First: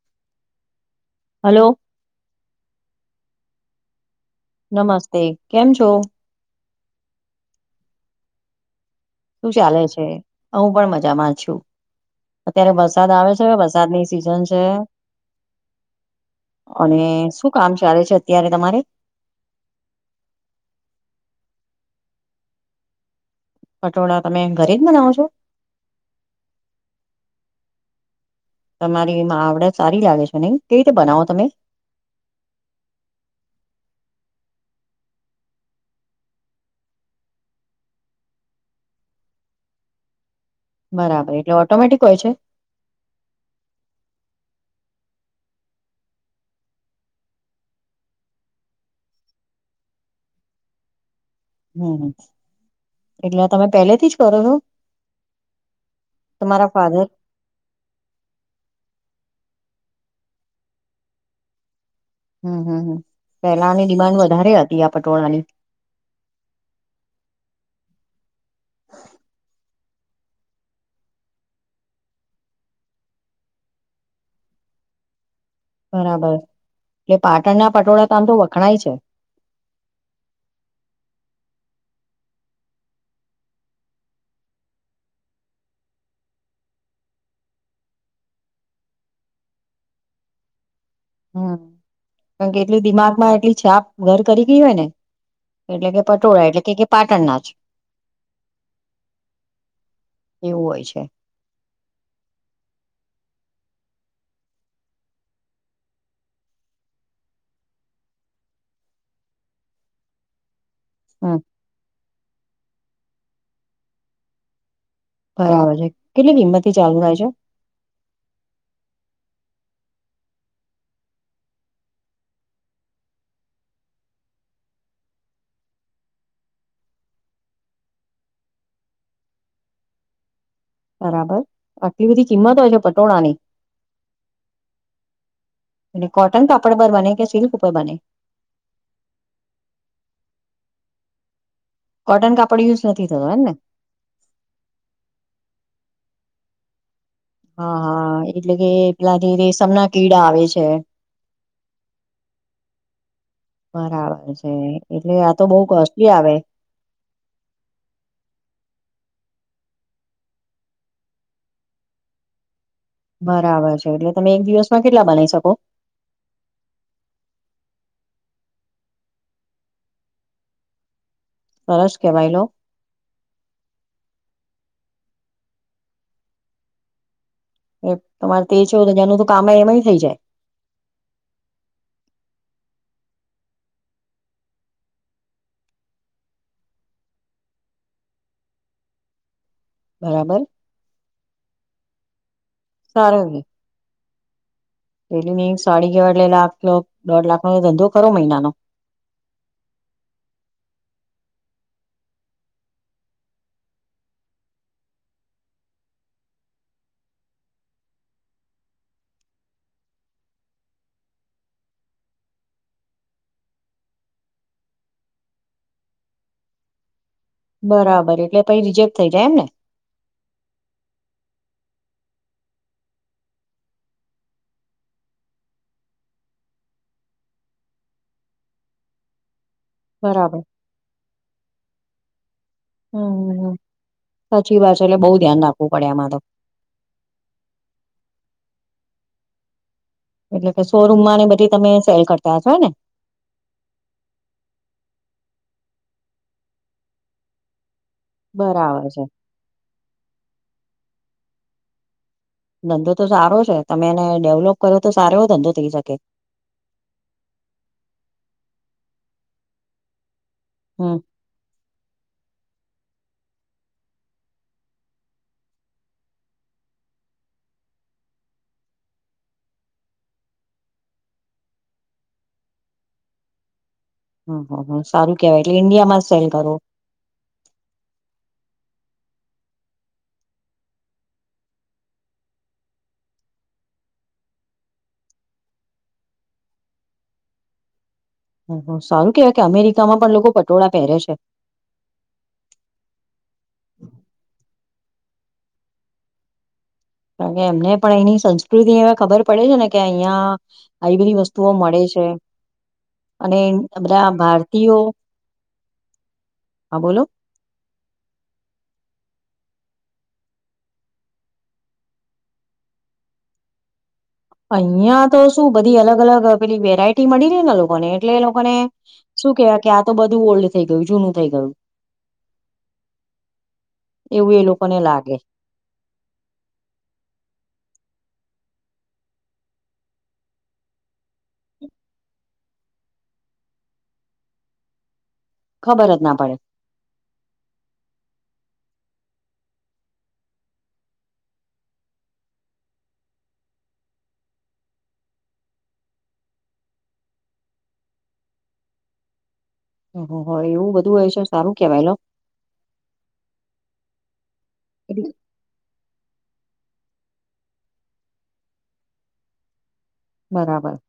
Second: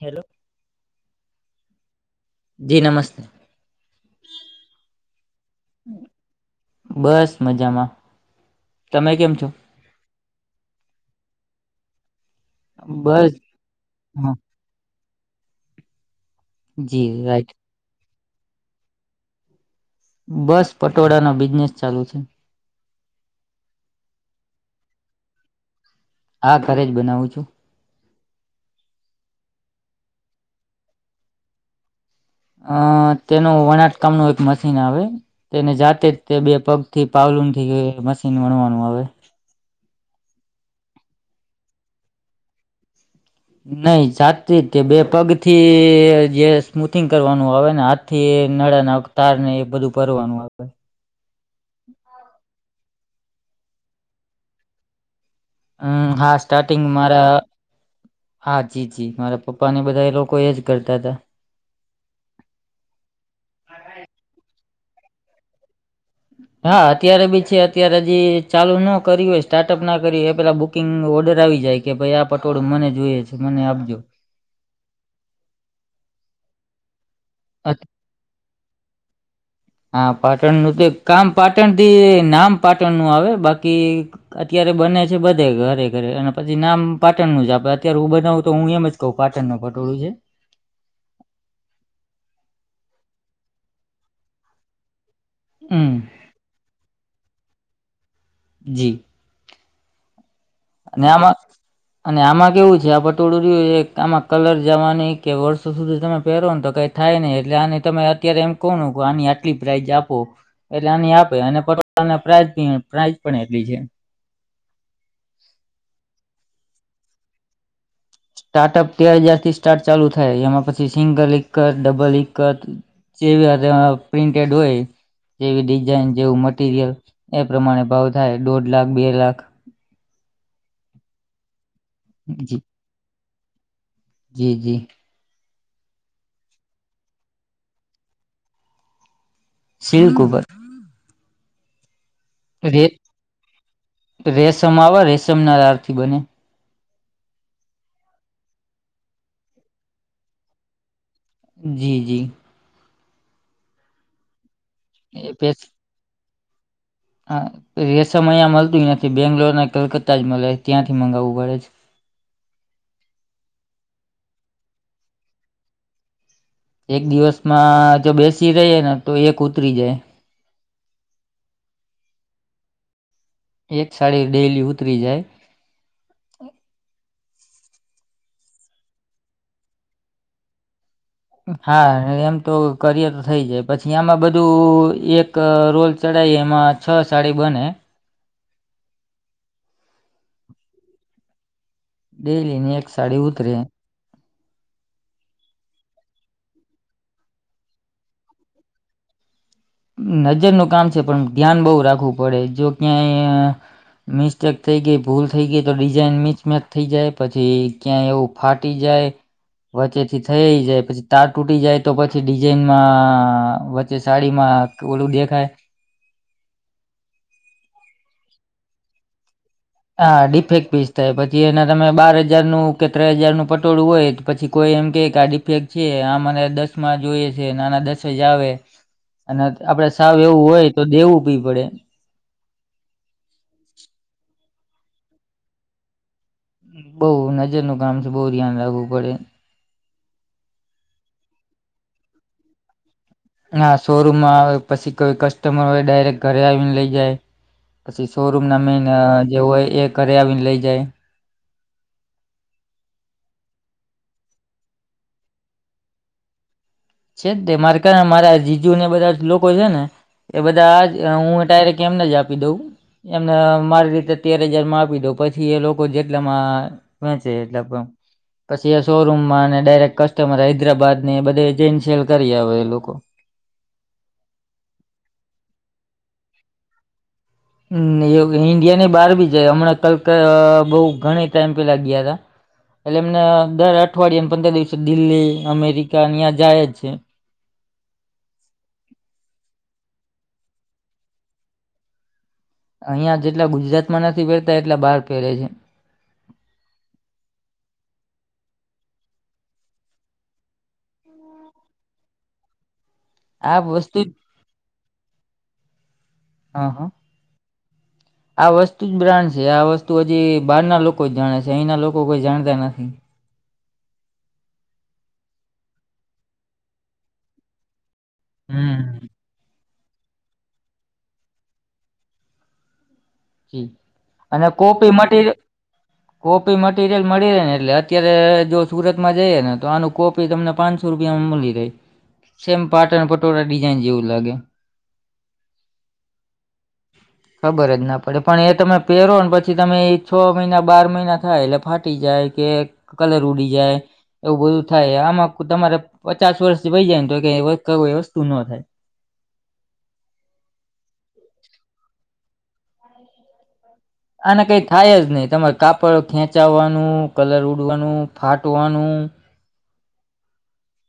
Hello. Hello. જી નમસ્તે! નમસ્તે. કેમ છો? બસ મજામાં. તમે કેમ છો શું ચાલે છે? હા હું પણ મજામાં છું. અત્યારે વરસાદ આવે બસ છે, વરસાદની હા સિઝન છે. અને જી રાઈટ શું કામ ચાલે છે અત્યારે તમારે? બસ પટોળા નો બિઝનેસ ચાલુ છે. પટોળા તમે ઘરે જ બનાવો છો? હા ઘરે જ બનાવું છું. તમારી મા આવડત સારી લાગે છે નહીં? કેવી રીતે બનાવો તમે? અહ તેનું વણાટકામ નું એક મશીન આવે. તેને જાતે જ તે બે પગ થી પાવલુન થી મશીન વણવાનું આવે. બરાબર. એટલે ઓટોમેટિક હોય છે? નહીં. સાતથી તે બે પગ થી જે સ્મૂથિંગ કરવાનું આવે, ને હાથ થી નળા ને તાર ને એ બધું ભરવાનું આવેે. હમ્મ હમ્મ એટલે આ તમે પહેલેથી જ કરો છો? હમ્મ હા તમારા સ્ટાર્ટિંગ ફાધર મારા હા જી-જી. મારા પપ્પા ને એ બધા એ લોકો એ જ કરતા તા. હમ્મ-હમ્મ-હમ્મ. પહેલાની ડિમાન્ડ વધારે હતી આ પટોળાની. હા અત્યારે બી છે. અત્યારે હજી ચાલુ નો કર્યું હોય, સ્ટાર્ટઅપ ના કર્યું હોય એ પેલા બુક કિંગ ઓર્ડર આવી જાય, કે ભઈ આ પટોળું મને જોઈએ છે, મને આપજો. બરાબર. એટલે પાટણના અત- પટોળા તો આમ તો વખણાય છે. હા પાટણનું તો એક કામ પાટણ થી નામ પાટણનું આવે, બાકી અત્યારે બને છે બધે ઘરે-ઘરે. અને પછી નામ પાટણનું જ આપે. અત્યારે હું બનાવું તો હું એમ જ કહું પાટણનું પટોળું છે. હમ્મ. કારણ કે એટલી દિમાગમાં એટલી છાપ ઘર કરી ગઈ હોય ને. એટલે હમ, કે પટ પટોળા એટલે કે-કે પાટણના જ. જી. એવું હોય છે ન આમાં અને આમાં કેવું છે આ પટોળું રીહ્યું એક આમાં કલર જાવાની કે વર્ષો સુધી તમે પેરો ને તો કાંઈક થાય ને, એટલે આની તમે અત્યારે એમ કઉ ને કે આની આટલી પ્રાઈઝ આપો. એટલે આની આપે, હમ અને પટોળા ને પ્રાઈઝની ઓય પ્રાઇઝ પણ એટલી છે. બરાબર છે, કેટલી કિંમતથી ચાલુ થાય છે? સ્ટાર્ટઅપ તે હજારથી સ્ટાર્ટ ચાલુ થાય, એમાં પછી સિંગલ એક જ, ડબલ એક જ. જેવી આ તેમાં પ્રિન્ટેડ ઓય જેવી ડિઝાઇન, જેવું મટીરિયલ એ પ્રમાણે ભાવ થાય, દોઢ લાખ, બે લાખ બરાબર, આટલી બધી જી કિંમત હોય છે પટોળાની? જી, જી, અને કોટન કાપડ પર બને કે સિલ્ક ઉપર બને? સિલ્ક ઉપર. કોટન કાપડ યુઝ રે નથી થયો એમ ને? રેશમ આવે રેશમના તારથી બને. હા, હા, એટલે કે પેલા જે રેશમના કીડા આવે છે. જી, જી, બરાબર છે, એટલે એ આ તો બઉ પેસ કોસ્ટલી આવે. હા, રેશમ અઈયા મલતું ઈ નથી, બેંગ્લોર ને કલકત્તા જ મલે ત્યાંથી મંગાવવું પડે છે. બરાબર છે, એટલે તમે એક દિવસમાં કેટલા બનાઈ શકો? એક દિવસમાં જો બેસી રઈએ ને તો એક ઉતરી જાય. સરસ કેવાય લો એક સારી ડેઈલી ઉતરી જાય. એમ તમારે તેર ચોવુદ અજારનું તો કામે એમેય થઈ જાય. હા, એમ તો કરીએ તો થઇ જાય, પછી આમાં બધું એક રોલ ચડાઈ એમાં છ સાડી બને બરાબર, ડેઈલીની એક સાડી ઉતરે. ડેઈલીની એક સાડી કેવાય એટલે લાખ લાખ દોઢ લાખનો તો ધંધો કરો મઈનાનો. નજરનું કામ છે પણ ધ્યાન બોઉ રાખવું પડે, જો ક્યાંય મિસ્ટેક થઈ ગેઈ, ભૂલ થઈ ગેઈ, તો ડિઝાઇન મિચ મેચ થઈ જાય પછી ક્યાંય ઓપ ફાટી જાય વચ્ચેથી થઈ જાય પછી, તાર તૂટી જાય તો પછી ડિઝઇનમાં, વચ્ચે સાડીમાં ઓલું દેખાય બરાબર, એટલે પહી રિજેક્ટ થઈ જાય એમ ને? હા, ડિફેક્ટ પીસ થાય પછી એના તમે બાર હજારનું કે તેર હજારનું પટોળું ઓય. પછી કોઈ એમ કેય કે આ ડીફેક્ટ છે, આ મને દસમાં જોયે છે ને આના દસ જ આવે અને ત આપડે સાવ બરાબર એવું ઓય તો દેવું ભી પળે. હુ, હુ, હુ, સાચી વાત છે એટલે બોઉ ધ્યાન રાખવું પળે એમાં તો. હ, બોઉ નજરનું કામ છે બોઉ ધ્યાન રાખવું પળે. એટલે કે શોરૂમમાં ને બધી તમે સેલ કરતા હસો હેને? ના, શોરૂમમાં આવે પછી કોઈ કસ્ટમર ઓય ડાયરેક્ટ ઘરે આવીને લેઇ જાય. પસી શોરૂમ ના મેન બરાબર અ છે જે ઓય એ ઘરે આવીને લઈ જાય. ધંધો તો સારો છે તમે એને ડેવલોપ કરો તો સારો એવો ધંધો થઇ શકે. છે જ ને મારે કા, મારા જીજુ ને બધા જ લોકો છે ને. એ બધા આજ, હમ હું ડાયરેક્ટ એમને જ આપું. આપી દઉં એમને મારી રીતે તેર હજારમાં આપી દઉં, પછી એ લોકો જેટલામાં વેંચે એટલે પછી એ શોરૂમમાં અને ડાયરેક્ટ કસ્ટમર હૈદરાબાદને જે સેલ કરી આવે એ લોકો. હમ્મ, હમ્મ. સારું કેવાય એટલે કે ઈન્ડિયામાં જ સેલ કરો. હમ્મ, એ ઈન્ડિયા ની બહાર પણ જાય હમણાં બહું ઘણી સમય પહેલા ગયા હતા. એટલે એમને દર અઠવાડિયાને પંદર દિવસે દિલ્હી, અમેરિકા અહીયાં જાય જ છે. હમ્મ, હમ્મ. સારું કેવાય કે અમેરિકામાં પણ લોકો પટોળા પહેરે છે. અહિયાં જેટલા ગુજરાતમાં નથી પહેરતા એટલા બહાર પહેરે છે. કારણ કે એમને પણ એની સંસ્કૃતિ અવે ખબર પડે છે ને કે અહિયાં આવી બધી વસ્તુઓ મળે છે. અને આ બધા ભારતીયો, હ હ હા બોલો. [inaudible] આ વસ્તુ જ બ્રાન્ડ છે આ વસ્તુ હજી બહાર ના લોકો જ જાણે છે. અહીંના લોકો કોઈ જાણતા નથી. અહિયાં તો શું બધી અલગ અલગ પેલી વેરાયટી મળી રહે ને લોકોને એટલે એ લોકોને હમ. શું કહેવાય કે આ તો બધું ઓલ્ડ થઈ ગયું, જૂનું થઈ ગયું. જી એવું એ અને લોકોને કોપી લાગે. મટીરિયલ કોપી મટીરિયલ મળી રહે ને એટલે અત્યારે જો સુરતમાં જઈએ ને તો આનું કોપી તમને પાંચ પાંનસો રૂપિયામાં મલી રહે, સેમ પાટણ પટોળા ડિઝાઈન જેવું લાગે. ખબર જ ના પડે. ખબર જ ના પડે. પડે પણ એ તમે પહેરો ને પછી તમે એ છ મહિના બાર મહિના થાય એટલે ફાટી જાય કે કલર ઉડી જાય. એવું બધું થાય આમાં તમારે પચાસ વર્ષથી થઈ જાય ને તો એ કઈ વસ્તુ ન થાય. હો, એવું બધું હોય છે સારું કહેવાય હા. [inaudible] આને કઈ થાય જ નહી તમારે કાપડ ખેંચાવાનું, કલર ઉડવાનું, ફાટવાનું બરાબર.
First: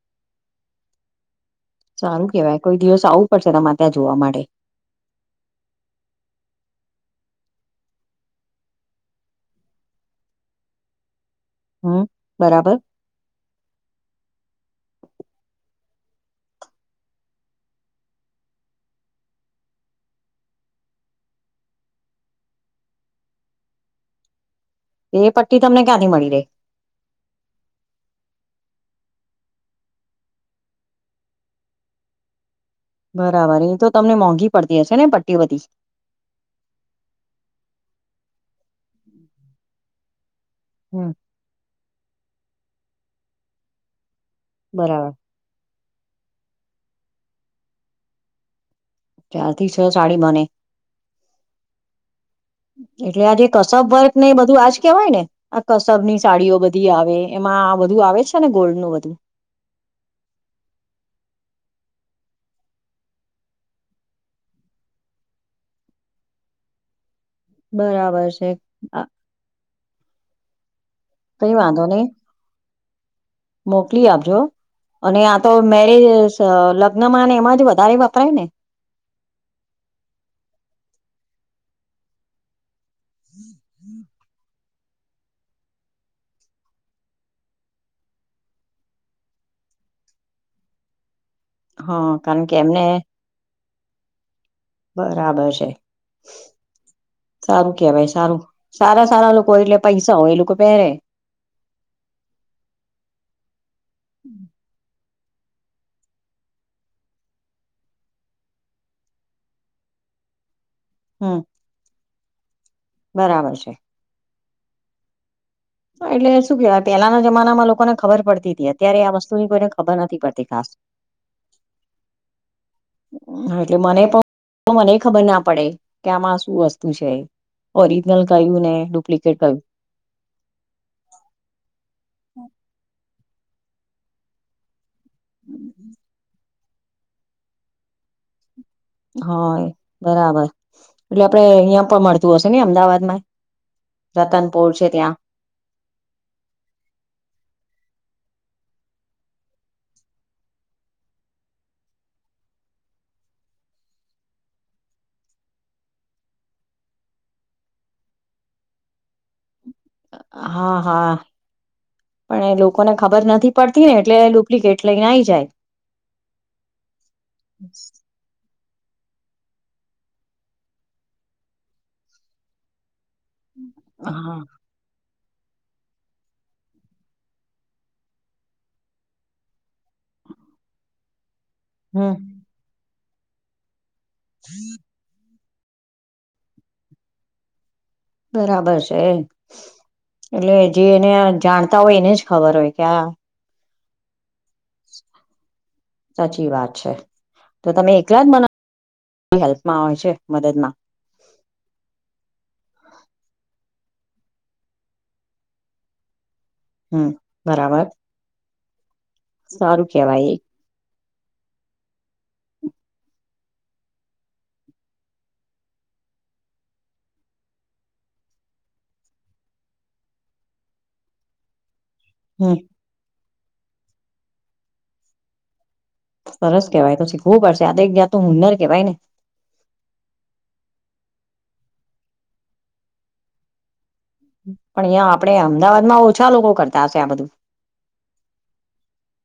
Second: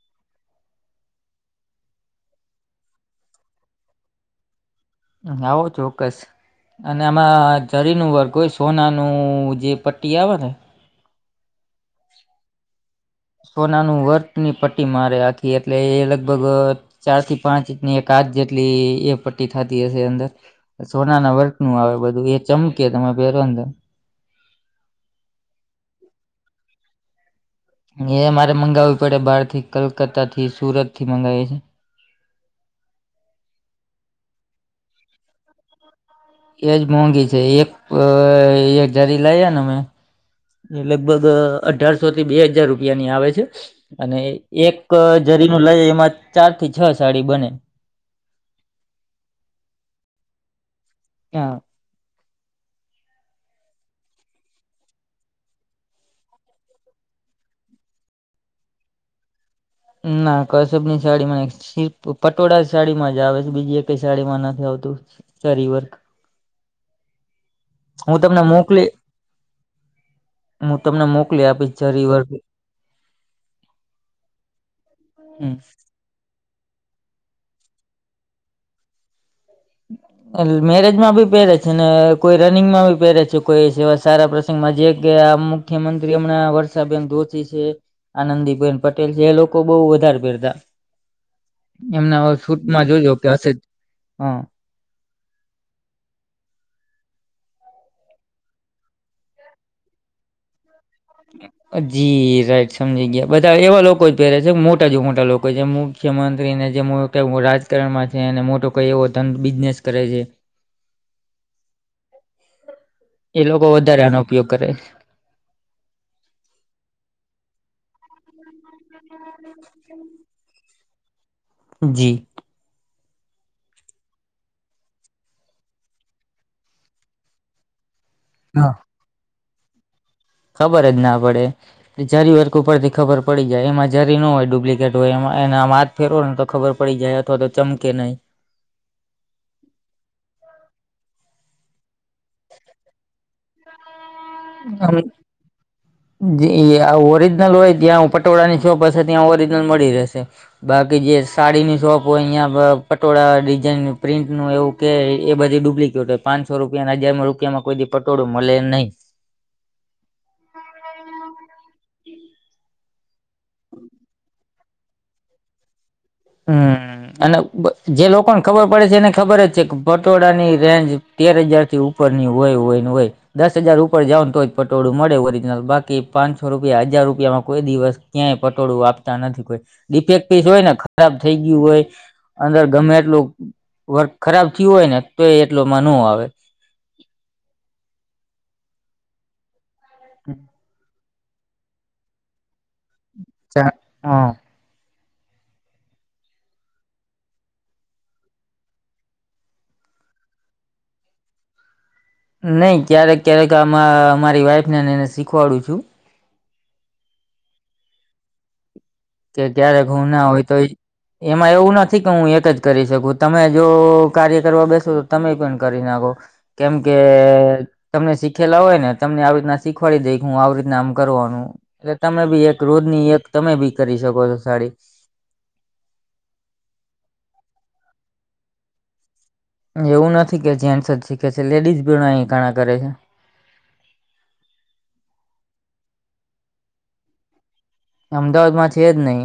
સારું કહેવાય, કોઈ દિવસ આવવું પડશે તમારે ત્યાં જોવા માટે. આવો ચોક્કસ. અને આમાં જરીનું વર્ગ હોય, સોનાનું જે પટ્ટી આવે ને હમ, બરાબર. સોના નું વર્કની પટ્ટી મારે આખી એટલે એ લગભગ ચાર થી પાંચ ઇંચની એક હાથ જેટલી એ પટ્ટી થાતી હશે અંદર સોનાના વર્ક નું આવે બધું એ ચમકે તમેં પહેરો ને તો એ પટ્ટી તમને ક્યાંથી મળી રહે. એ મારે મંગાવવી પડે બહાર થી કલકતા થી સુરત થી મંગાવીએ છે. બરાબર એમ તો તમને મોંઘી પડતી હશે ને પટ્ટી બધી. એજ મોંઘી છે. એક, એક જરી લઈને અમે એ હમ લગભગ અઢારસો થી બે હજાર રૂપિયા ની આવે છે અને એક બરાબર જરીનું લઈ એમાં ચાર થી છ સાડી બને. ચાર થી છ સાડી બને. હા. એટલે આજે કસબ વર્ગ ને એ બધું આજ કેવાય ને. આ કસબની સાડીઓ બધી આવે એમાં આ બધું આવે છે ને ગોલ્ડ નું બધું. ના કસબ ની સાડી નહીં સિ પટોળા સાડીમાં જ આવે છે બીજી એકય કઈ સાડી માં નથી આવતું સરી વર્ક. હું બરાબર તમને છે મોકલી, હું તમને મોકલી કઈ આપીશ વાંધો નહી જરી વર્ક. મોકલી આપજો અને આ તો મેરેજ લગ્નમાં એમાં જ વધારે વપરાય ને. એટલે મેરેજ માં બી પહેરે છે ને કોઈ રનિંગ માં ભી પહેરે છે કોઈ એવા સારા પ્ર મા જે કે આ મુખ્યમંત્રી હમણાં વર્ષાબેન દોસી છે. આનંદીબેન પટેલ છે એ લોકો બહુ વધારે પેરતા. હા એમને હ કારણ કે એમને શૂટમાં જો જો કે હશે જ, હા. બરાબર છે. સારું કેવાય, સારું સારા સારા લોકો એટલે પૈસા હોય એ લોકો પહેરે. [inaudible] જી રાઈટ સમજી ગયા બધા એવા લોકો જ પહેરે છે મોટા જો મોટા લોકો જે મુખ્યમંત્રી ને જેમ કે રાજકારણમાં છે અને મોટો કંઈ એવો ધંધ બિઝનેસ કરે છે. હમ્મ. એ લોકો વધારે આનો ઉપયોગ કરે છે. એટલે શું કેવાય પેલાના જમાનામાં લોકોને ખબર પડતી તી તી એમ. ત્યારે આ વસ્તુની કોઈને ખબર નથી પડતી ખાસ. જી. [inaudible] હા એટલે મને પણ મને એ ખબર ના પડે કે આમાં શું વસ્તુ છે એ. ઓરિજનલ ક્યું ને હા ડુપ્લિકેટ ક્યું? ખબર જ ના પડે જરી વર્ક ઉપરથી ખબર પડી જાય એમાં જરી ન હોય ડુપ્લિક કેટ હોય એમાં એના માં હાથ ફેરવો ને તો ખબર પડી જાય અથવા તો ચમકે નહીં. હય બરાબર, એટલે આપડે અહિયાં પણ મળતું હશે ને અમદાવાદ માં? [unintelligible] જી આ ઓરિજનલ હોય જ્યાં પટોળાની શોપ હશે ત્યાં ઓરિજનલ મળી રહેશે. બાકી જે સાડીની શોપ હોય અહિયાં પટોળા ડિઝાઇન નું પ્રિન્ટનું એવું કે એ બધી ડુપ્લિકેટ હોય પાંચસો રૂપિયા ને હજારમાં રૂપિયામાં કોઈ દી પટોળું મળે નઈ. હા હા. પણ એ લોકોને ખબર નથી પડતી ને એટલે ડુપ્લિકેટ લઈ ને આઈ જાય. હમ્મ અને બ જે લોકોનું ખબર પડે છે એને ખબર જ છે કે પટોળા ની રેન્જ તેર હજાર થી ઉપર ની હોય હોય ને હોય. દસ હજાર ઉપર જાઓને તો હા યે પટોળું મળે ઓરિજિનલ બાકી પાંચસો રૂપિયા હજાર રૂપિયામાં કોઈ દિવસ ક્યાંય પટોળું આપતા નથી કોઈ. ડિફેકટ પીસ હોય ને ખ ખરાબ થઈ ગયું હોય હમ અંદર ગમે એટલું વર્ક ખરાબ થયું હોય ને તો એ એટલો મા નો આવે. બરાબર છે એમ. એટલે જે એને આ જાણતા હોય એને જ ખબર હોય કે આ ચા, હ. સાચી વાત છે, તો તમે એકલા જ બના હેલ્પમાં હોય છે મદદ માં? નઈ ક્યારેક ક્યારેક આમાં મારી વાઈફને એને શીખવાડું છું. હમ્મ, બરાબર. કે જ્યારેક સારું હું ના કેવાય હોય તો ઈ એમાં એવું નથી કે હું એક જ કરી શકું તમે જો કાર્ય કરવા બેસો તો તમે પણ કરી નાખો. કેમ કે તમે શીખેલા હોય ને તમને આવી રીતના શીખવાડી દેઈ કે હું આવી રીતના આમ કરવાનું એટલે તમે બી હમ એક રોજની એક તમે બી કરી શકો છો સાડી સરસ કેહવાય તો શીખવું પડશે આ તો એક જાતું હુનર કેહેવાય ને એવું નથી કે જેન્ટસ જ શીખે છે લેડીઝ ભી અહી ઘણા કરે છે. પણ અહિયા આપડે અમદાવાદ માં ઓછા લોકો કરતા હશે આ બધું. અમદાવાદ માં છે જ નહી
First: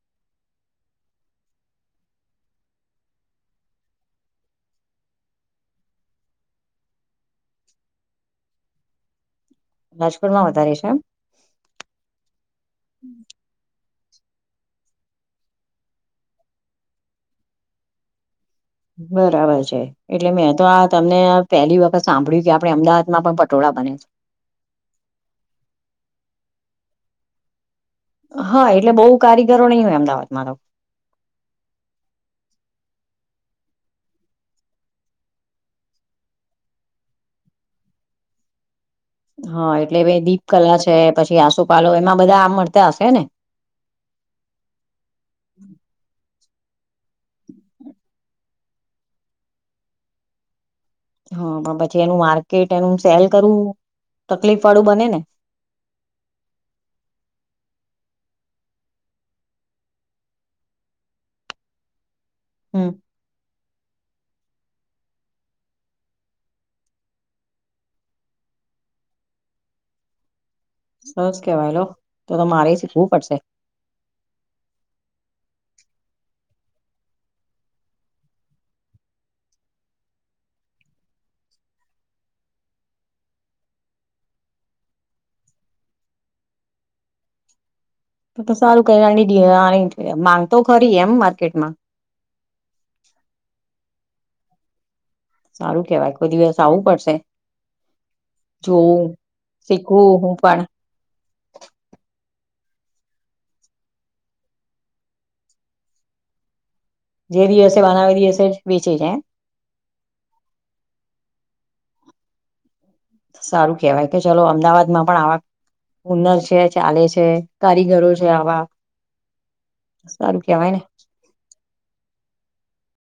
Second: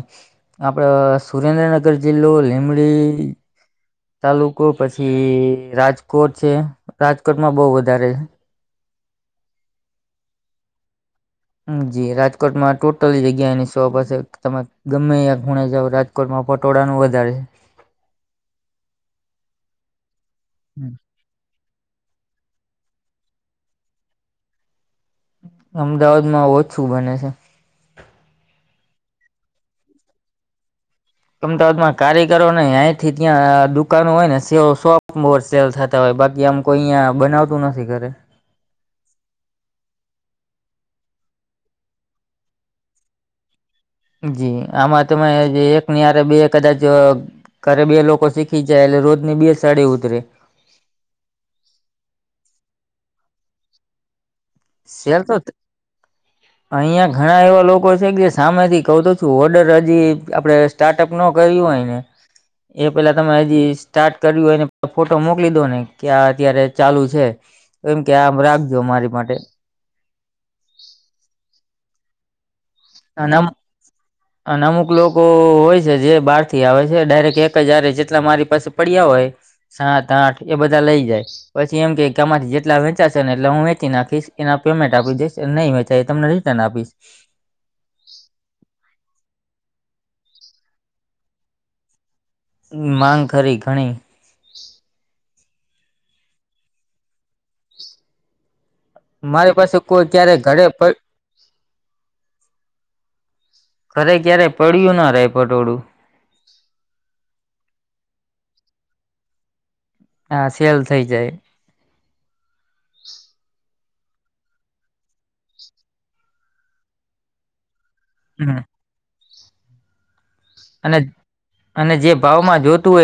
આપડ સુરેન્દ્રનગર જિલ્લો લીમડી તાલુકો પછી રાજકોટ છે રાજકોટમાં બઉ વધારે રાજકોટ માં વધારે છે એમ? હમ્મ જી રાજકોટમાં ટોટલી જગ્યા એની શોપ હશે તમે ગમે યા ખૂણે જાઓ રાજ કોટમાં પટોળાનું વધારે છે. બરાબર છે એટલે મેં તો છે. આ તમને આ પહેલી વખત સાંભળ્યું કે આપણે અમદાવાદ માં પણ પટોળા બને છે. અમદાવાદ માં ઓછું બને છે. હા એટલે બહુ કારીગરો નહી હોય અમદાવાદમાં તો અમદાવાદમાં કારીગરો ને આઈ થી ત્યાં દુકાનો હોય ને સ શોપ મોર સેલ થ [unintelligible] બાકી આમ કોઈ અહીંયા બનાવતું નથી ઘરે હા એટલે પે દીપકલા છે પછી આસોપાલો એમાં બધા આમ મળતા હશે ને? જી આમાં તમે એક ની હારે બે કદાચ ઘરે બી એ લોકો શીખી જાય એટલે રોજની બે સાડી ઉતરે. હા પણ પછી એનું માર્કેટ એનું સેલ કરવું તકલીફ વાળું બને ને સેલ તો અહિયાં ઘણા એવા લોકો છે કે સામેથી કહું તો છું ઓર્ડર હજી આપડે સ્ટાર્ટઅપ નો કર્યું હોય ને એ હમ પેલા તમે હજી સ્ટાર્ટ કર્યું ને ફોટો મોકલી દો ને કે આ અત્યારે ચાલુ છે. એમ કે આ રાખજો મારી માટે સરસ કેવાય લો તો તો મારે શીખવું અને પડશે. અમ અને અમુક લોકો હોય છે જે બહાર થી આવે છે ડાયરેક્ટ એક હજારે જેટલા મારી પાસે પડ્યા હોય. સાત આઠ એ બધા લઇ જાય. પછી એમ કેય આમાંથી જેટલા વેચાશે ને એટલા હું વેચી નાખીશ એના પેમેન્ટ આપી દઈશ નહી વેંચાય એ તમને રી રીટર્ન આપીશ. તો તો સારું કેવાય માંગતો ખરી એમ માર્કેટમાં માંગ ખરી ઘણી સારું કેવાય કોઈ દિવસ આવવું પડશે. જોવું મારી પાસે કોઈ શીખવું હું ક્યારે પણ ઘરે પ ઘરે ક્યારે પડ્યું ના રહેે પટોળું જે દિવસે બનાવે એ દિવસે વેચાઈ જાય એમ. હા, સેલ થઇ જાય. સારું કેહેવાય કે ચલો અમદાવાદ માં પણ આવા હુનર છે, ચાલે છે, કારીગરો છે આવા સારુ કેહવાય ને. અને જે ભાવમાં જોતું હોય.